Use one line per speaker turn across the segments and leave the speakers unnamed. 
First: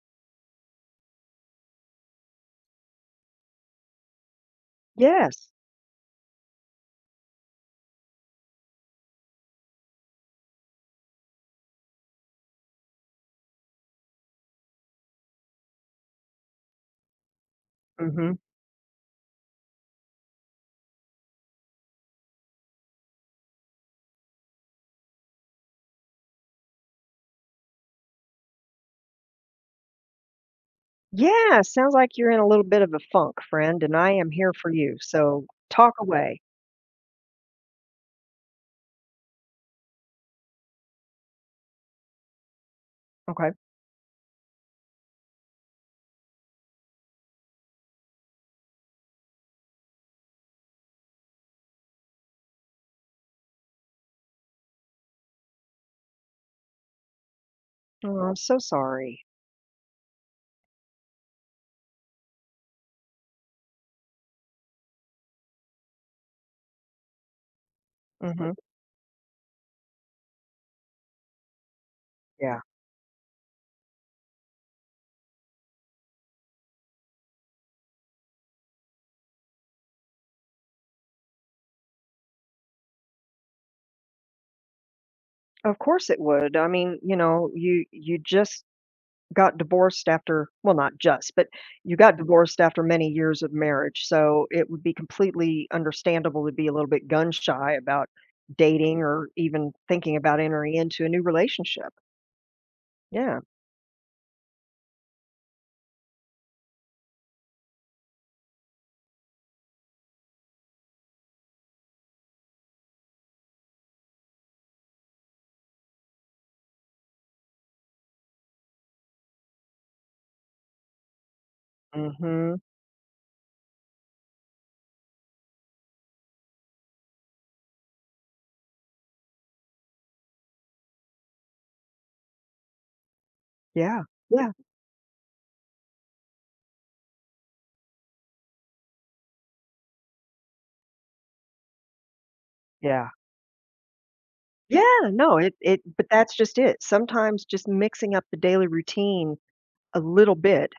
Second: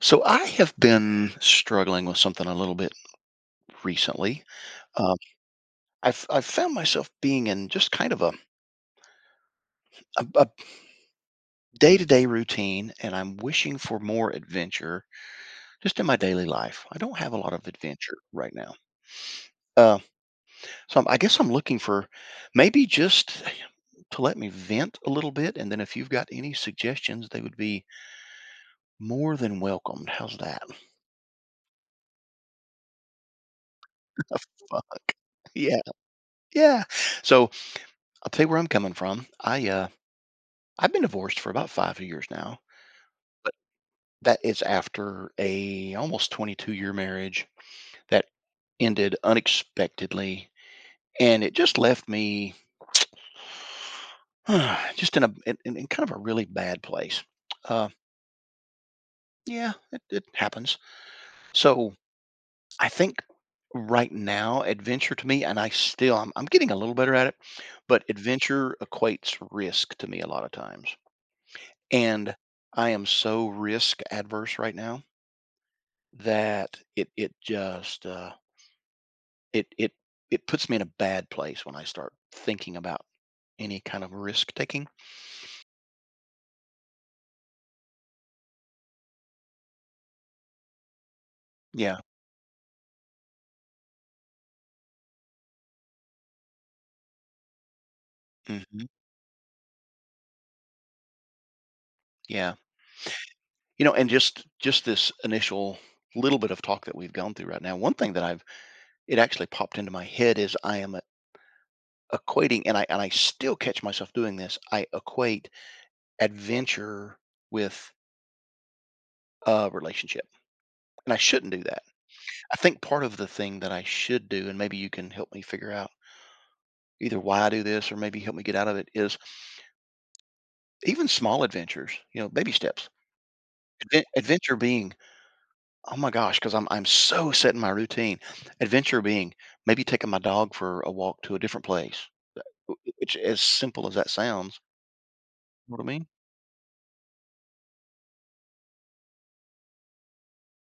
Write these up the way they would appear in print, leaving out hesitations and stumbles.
So I have been struggling with something a little bit recently. Um,
Yes.
I've found myself being in just kind of a day-to-day routine, and I'm wishing for more adventure just in my daily life. I don't have a lot of adventure
Mhm.
right now. Uh, so I guess I'm looking for maybe just to let me vent a little bit, and then if you've got any suggestions, they would be more than welcomed. How's that?
Yeah, sounds like you're in a little bit of a funk, friend, and I am here for you,
Fuck.
so
Yeah,
talk away.
yeah. So I'll tell you where I'm coming from. I I've been divorced for about 5 years now,
Okay.
but that is after a almost 22-year marriage that ended unexpectedly, and it just left me just in a in in kind of a really bad place. Uh,
Oh, I'm so sorry.
yeah, it happens. So, I think right now, adventure to me, and I'm getting a little better at it, but
Mhm.
adventure equates risk to me a lot of times, and
Yeah.
I am so risk adverse right now that it just it it it puts me in a bad place when I start thinking about any kind of risk taking.
Of course it would. I mean, you know, you just got divorced after well, not just, but you
Yeah,
got divorced after many years of marriage, so it would be completely understandable to be a little bit gun shy about
hmm,
dating or even thinking about entering into a new relationship.
yeah,
Yeah.
you know, and just this initial little bit of talk that we've gone through right now. One thing that I've, it actually popped into my head is I am equating, and I still catch myself doing this. I equate adventure with a relationship, and I shouldn't do that. I
Mhm.
think part of the thing that I should do, and maybe you can help me figure out either why I do this or maybe help me get out of it is even small adventures, you know, baby steps.
Yeah. Yeah.
Adventure being, oh my gosh, because I'm so set in my routine. Adventure being maybe taking my dog for a walk to a different place,
Yeah.
which as simple as that sounds,
Yeah, no, it
you know
it
what I
but
mean?
that's just it. Sometimes just mixing up the daily routine a little bit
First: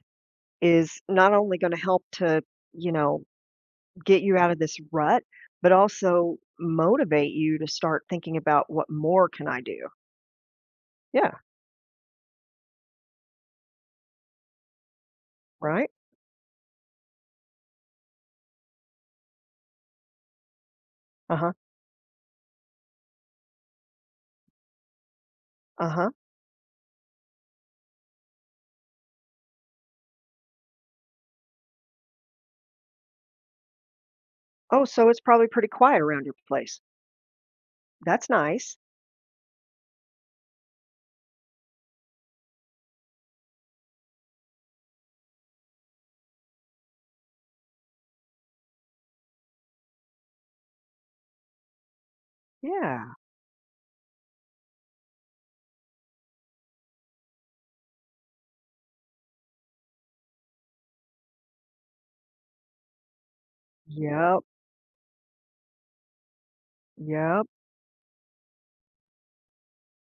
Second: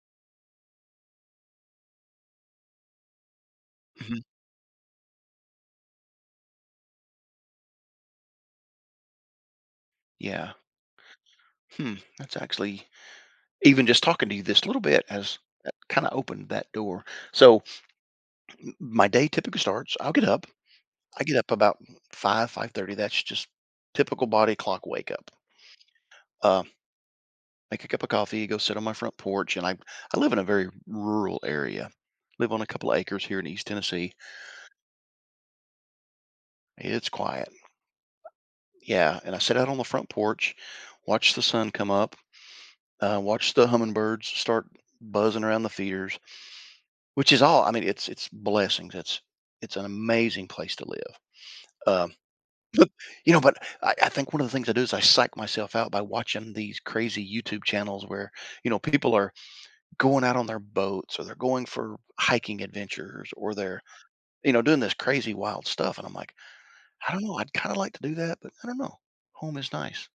is not only gonna help to, you know,
Hmm,
get you out of this rut, but also motivate you to start thinking about what more can I do?
yeah.
Yeah,
Hmm. That's actually even just talking to you this little bit has
right?
kind of opened that door. So my day typically starts. I'll get up. I get up
Uh-huh,
about 5:5:30. That's just typical body clock wake up.
uh-huh.
Uh, make a cup of coffee, go sit on my front porch. And I live in a very rural area, live on a couple of acres here in East Tennessee.
Oh, so it's probably pretty quiet around your place.
It's quiet.
That's nice.
Yeah. And I sit out on the front porch, watch the sun come up, watch the hummingbirds start buzzing around the feeders, which is all, I mean, it's blessings. It's an amazing place to live. Um, but,
Yeah.
you know, but I think one of the things I do is I psych myself out by watching these crazy YouTube channels where, you know, people are going out on their boats or they're going for hiking adventures or they're,
Yep,
you know, doing this crazy wild stuff, and I'm like, I don't know,
yep.
I'd kind of like to do that, but I don't know, home is nice.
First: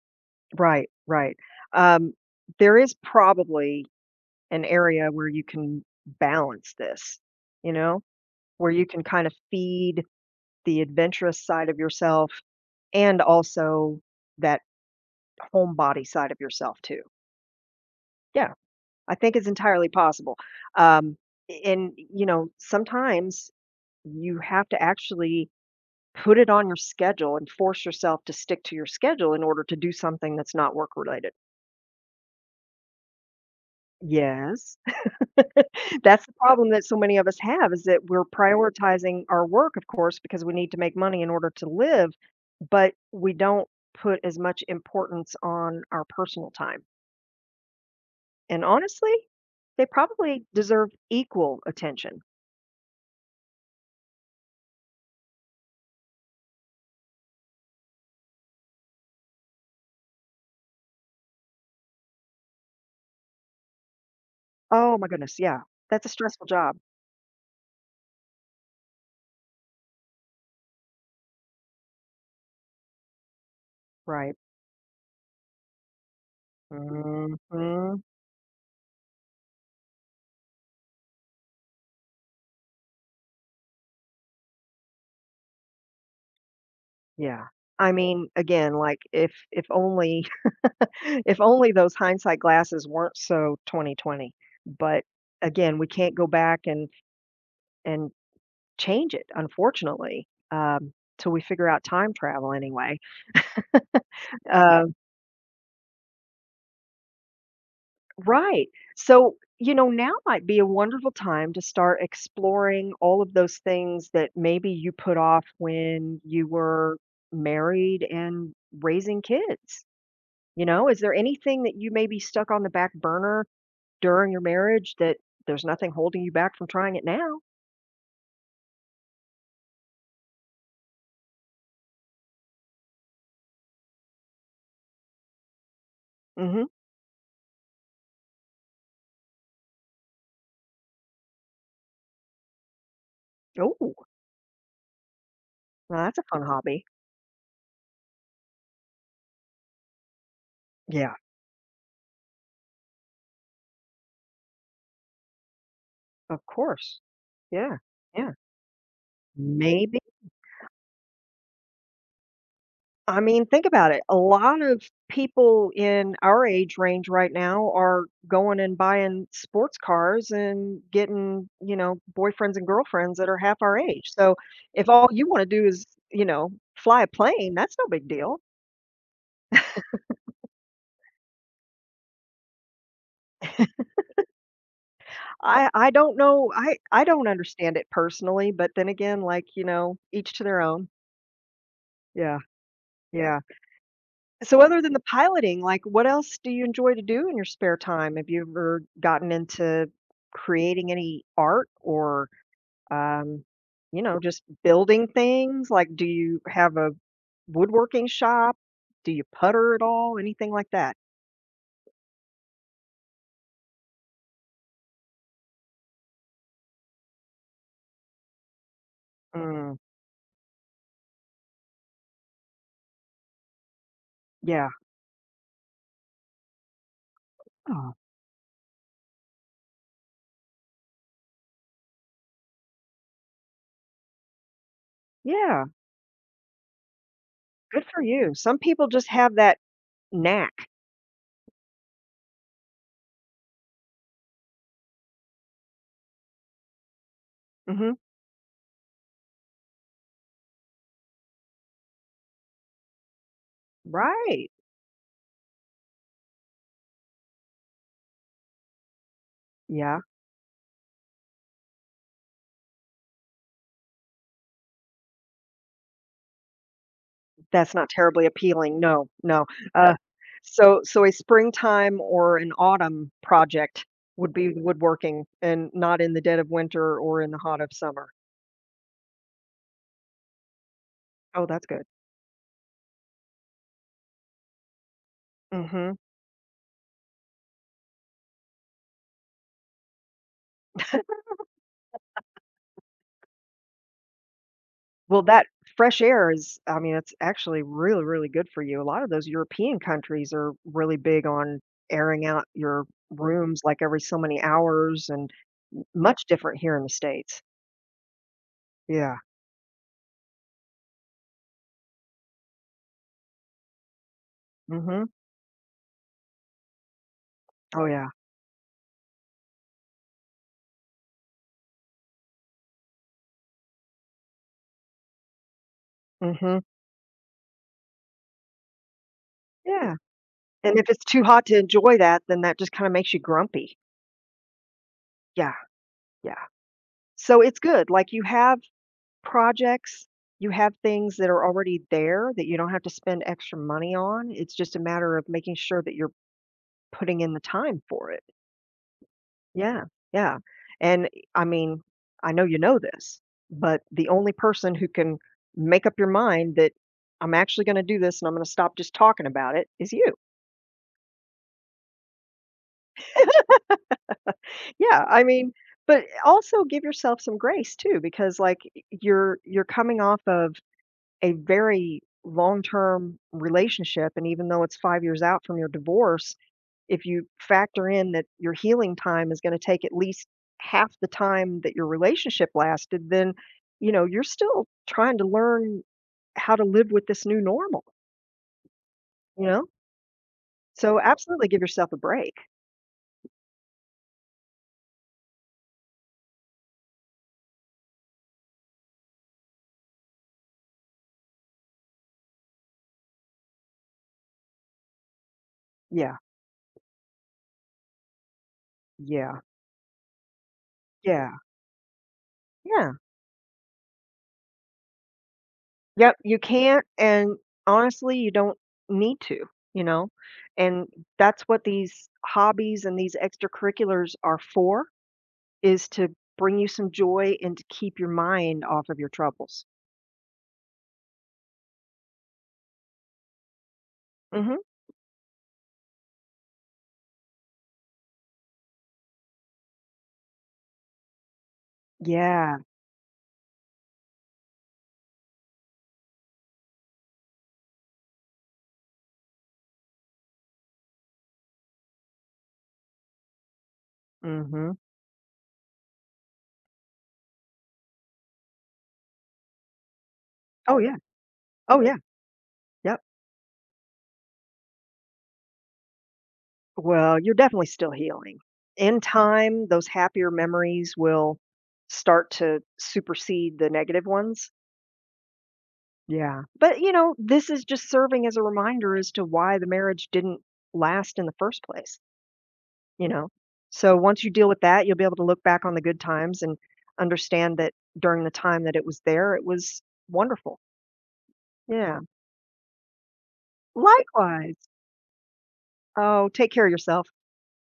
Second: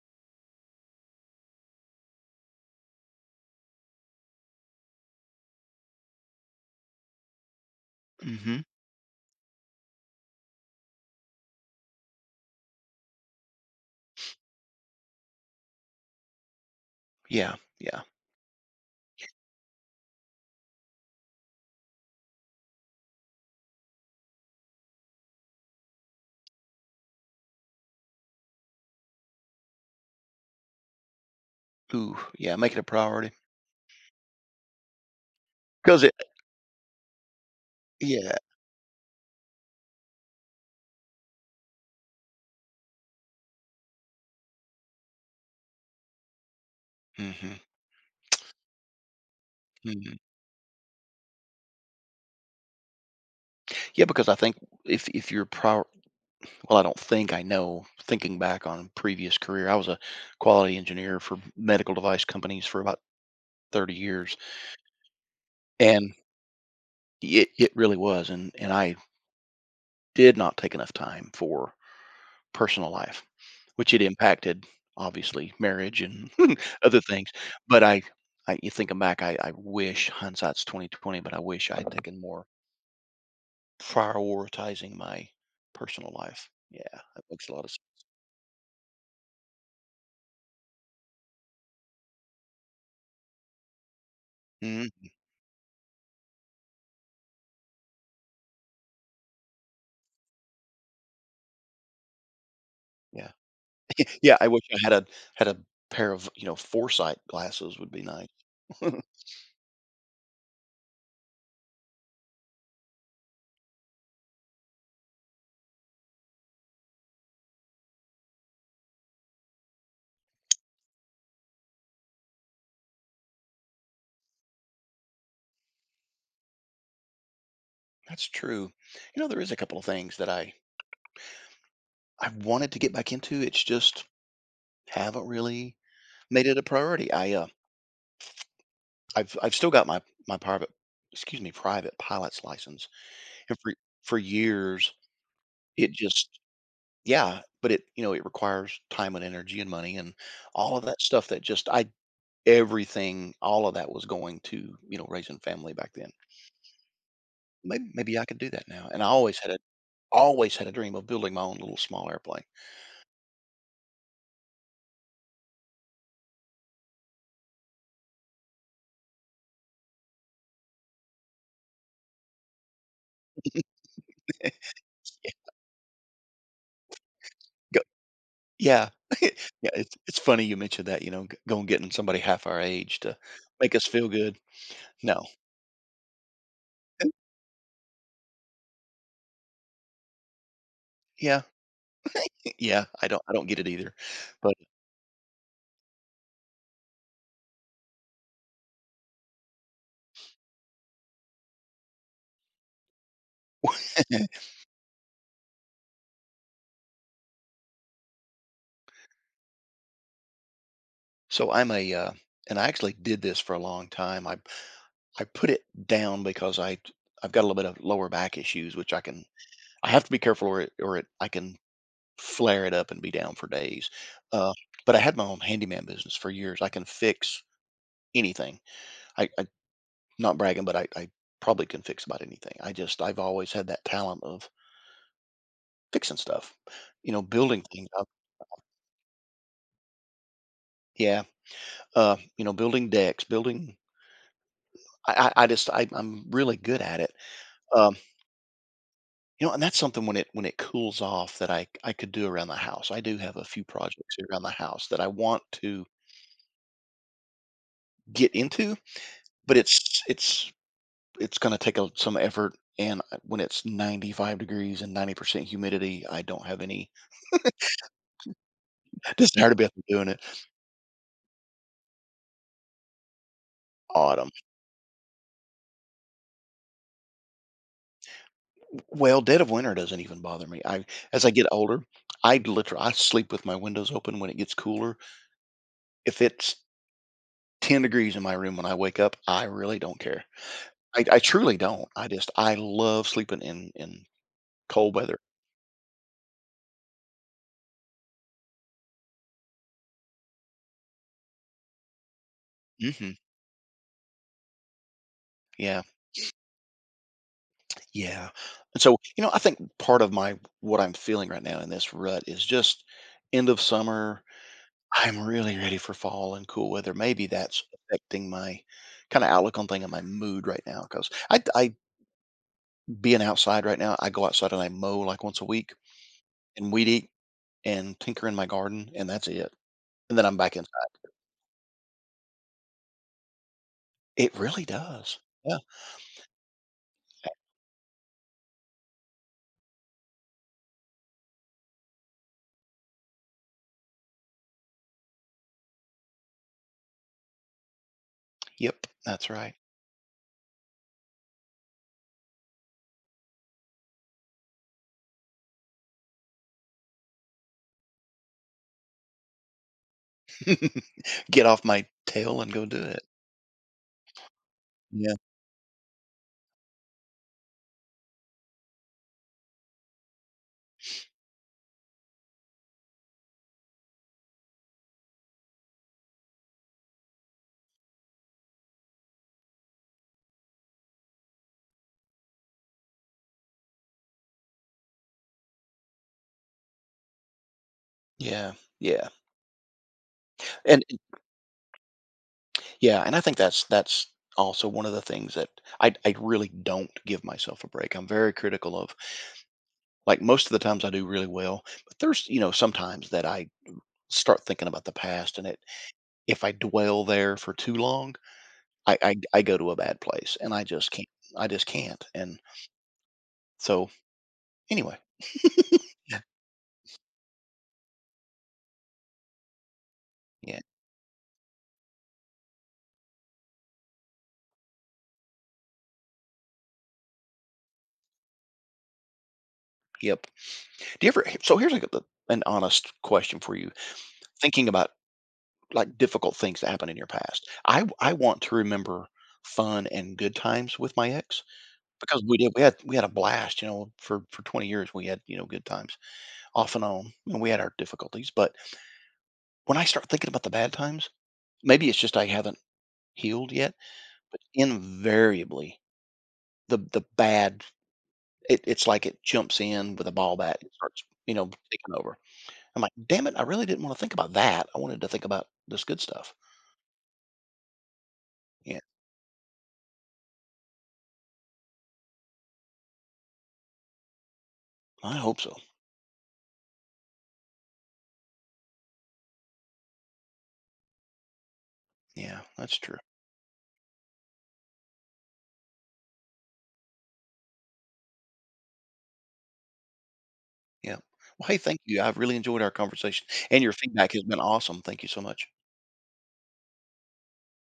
Right, right. Um, there is probably an area where you can balance this, you know,
Hmm.
where you can kind of feed the adventurous side of yourself and also that homebody side of yourself too.
Yeah, yeah.
Yeah, I think it's entirely possible. Um, and you know, sometimes you have to actually put it on your schedule and force yourself to stick to your schedule in order to do something that's not work related.
Ooh yeah, make it a priority.
Yes.
Because it,
That's the problem that so many of us have is that we're
yeah.
prioritizing our work, of course, because we need to make money in order to live, but we don't put as much importance on our personal time.
Hmm.
And honestly, they
Hmm,
probably deserve equal attention.
yeah, because I think if you're prior well, I don't think I know, thinking back on previous career, I was a quality engineer for medical device companies for about 30 years.
Oh my goodness, yeah. That's a
And
stressful job,
it really was. And I did not take enough time for personal life, which it
right?
impacted obviously marriage and other things. But
Mhm.
I you thinking back, I wish hindsight's 2020, but I wish I had taken more prioritizing my personal life. Yeah, that
Yeah.
makes a lot of sense.
I mean, again, like if only if only those hindsight glasses weren't so 2020. But
Mhm.
again, we can't go back and change it, unfortunately, till we figure out time travel anyway.
Yeah, yeah. I
Yep.
wish I had a pair of, you know, foresight glasses would be nice.
Right. So, you know, now might be a wonderful time to start exploring all of those things that maybe you put off when you were married and raising kids. You know, is there anything that you maybe stuck on the back burner during your marriage that there's nothing holding you back from trying it now?
That's true. You know, there is a couple of things that I wanted to get back into. It's just haven't really made it a
Mm-hmm.
priority. I've still got my private, excuse me, private pilot's license, and for
Oh, well,
for years, it
that's a
just,
fun hobby.
yeah, but it, you know, it requires time and energy and money and all of that
Yeah,
stuff that just I everything, all of that was going to, you know, raising family back then.
of course. Yeah.
Maybe I
Yeah.
could do that now, and I
Maybe.
always had a dream of building my own little small airplane.
I mean, think about it. A lot of people in our age range right now are going and buying sports cars and getting, you know, boyfriends and girlfriends that are half our age. So if all you want to do is, you know, fly a plane, that's
Go,
no big deal.
yeah, yeah, it's funny you mentioned that, you know, g go getting somebody half our age to make us feel good. No.
I don't know. I
And
don't understand it personally, but then again, like, you know, each to their own.
yeah.
Yeah.
Yeah, I
Yeah.
don't get it either. But
So other than the piloting, like, what else do you enjoy to do in your spare time? Have you ever gotten into creating any art or, um, you know, just building things? Like, do you have a woodworking shop? Do you putter at all? Anything like that?
so I'm a and I actually did this for a long time. I put it down because I've got a little bit of lower back issues, which
Mm,
I have to be careful or it I can flare it up and be down for days. Uh,
yeah.
but I had my own handyman business for years. I can fix
Oh,
anything. I not bragging, but I probably can fix about anything. I've always had that talent of
yeah.
fixing stuff, you know, building
Good
things
for
up.
you. Some people just have that knack.
Yeah, you know, building decks, building I'm really good at it.
Mhm.
Um, you know, and that's something when it cools off that I could do around the house. I do have a few projects around
Right.
the house that I want to get into, but
Yeah.
it's it's going to take some effort. When it's 95 degrees and 90% humidity, I don't have any
That's not terribly appealing, no, no,
desire to be up
uh,
there doing it.
so so a springtime or an autumn project
Autumn,
would be woodworking and not in the dead of winter or in the hot of summer.
well, dead of winter doesn't even bother me. I as I
Oh,
get
that's good.
older, I literally I sleep with my windows open when it gets cooler.
Mhm.
If it's 10 degrees in my room when I wake up, I really don't care. I truly don't. I love sleeping in cold weather.
Well, that fresh air is I mean, it's actually really, really good for you. A lot of those European countries are really big on airing out your
Mhm.
rooms, like, every so many hours and
Yeah.
much different here in the States.
Yeah. And so,
Yeah.
you know, I think part of my what I'm feeling right now in this rut is just end of summer.
Mhm.
I'm really ready for fall and cool weather. Maybe that's
Oh, yeah.
affecting my kind of outlook on thing and my mood right now. Because I being outside right now, I go outside and I mow like once a week
Mhm.
and weed eat and tinker in my garden, and that's it.
Yeah.
And then I'm back inside.
And if it's too hot to enjoy that, then that just kinda makes you grumpy.
It really does.
Yeah,
Yeah.
yeah. So it's good, like, you have projects, you have things that are already there that you don't have to spend extra money on, it's just a matter of making sure that you're putting in the time for it.
Yep. That's right.
Yeah, yeah. And, I mean, I know you know this, but the only person who can make up your mind that, "I'm actually gonna do this and I'm gonna stop just talking about it is you.
Get off my tail and go do it.
Yeah,
Yeah.
I mean, but also give yourself some grace too, because like you're coming off of a very long-term relationship, and even though it's 5 years out from your divorce, if you factor in that your healing time is going to take at least half the time that your relationship lasted, then you know you're still trying to learn how to live with this new normal.
Yeah. Yeah.
You know,
And
so absolutely give yourself a break.
yeah, and I think that's also one of the things that I really don't give myself a break. I'm very critical of, like, most of the times I do really well, but there's, you know, sometimes that I start thinking about the past, and it,
Yeah,
if I dwell there for too long,
yeah,
I go to a bad place and
yeah,
I just can't. And
yeah.
so anyway,
Yep,
yeah.
you can't, and honestly, you don't need to, you know,
Yeah.
and that's what these hobbies and these extracurriculars are for, is to bring you some joy and to keep your mind off of your troubles.
Yep. Do you ever, so here's like an honest question for you.
Mhm.
Thinking about like difficult things that happened in your past. I want to remember fun and good times with my ex because
Yeah.
we had a blast, you know, for 20 years we had, you know, good times off and on, and we had our difficulties, but when I start thinking about the bad times, maybe it's just I haven't healed yet, but
Mhm.
invariably the bad, it's like it jumps in with a ball bat and
Oh, yeah.
starts, you know,
Oh,
taking
yeah.
over. I'm like,
Yep.
damn it, I really didn't want to think about that. I wanted to think about this good stuff.
Well, you're definitely still healing.
Yeah,
In time, those happier memories will start to supersede the negative ones.
I hope so.
Yeah, but, you know, this is just serving as a reminder as to why the marriage didn't last in the first place,
Yeah, that's true.
you know? So once you deal with that, you'll be able to look back on the good times and understand that during the time that it was there, it was wonderful.
Yeah. Well, hey, thank
Yeah.
you. I've really enjoyed our conversation, and your feedback has been
Likewise.
awesome. Thank you so much.
Oh, take care of yourself.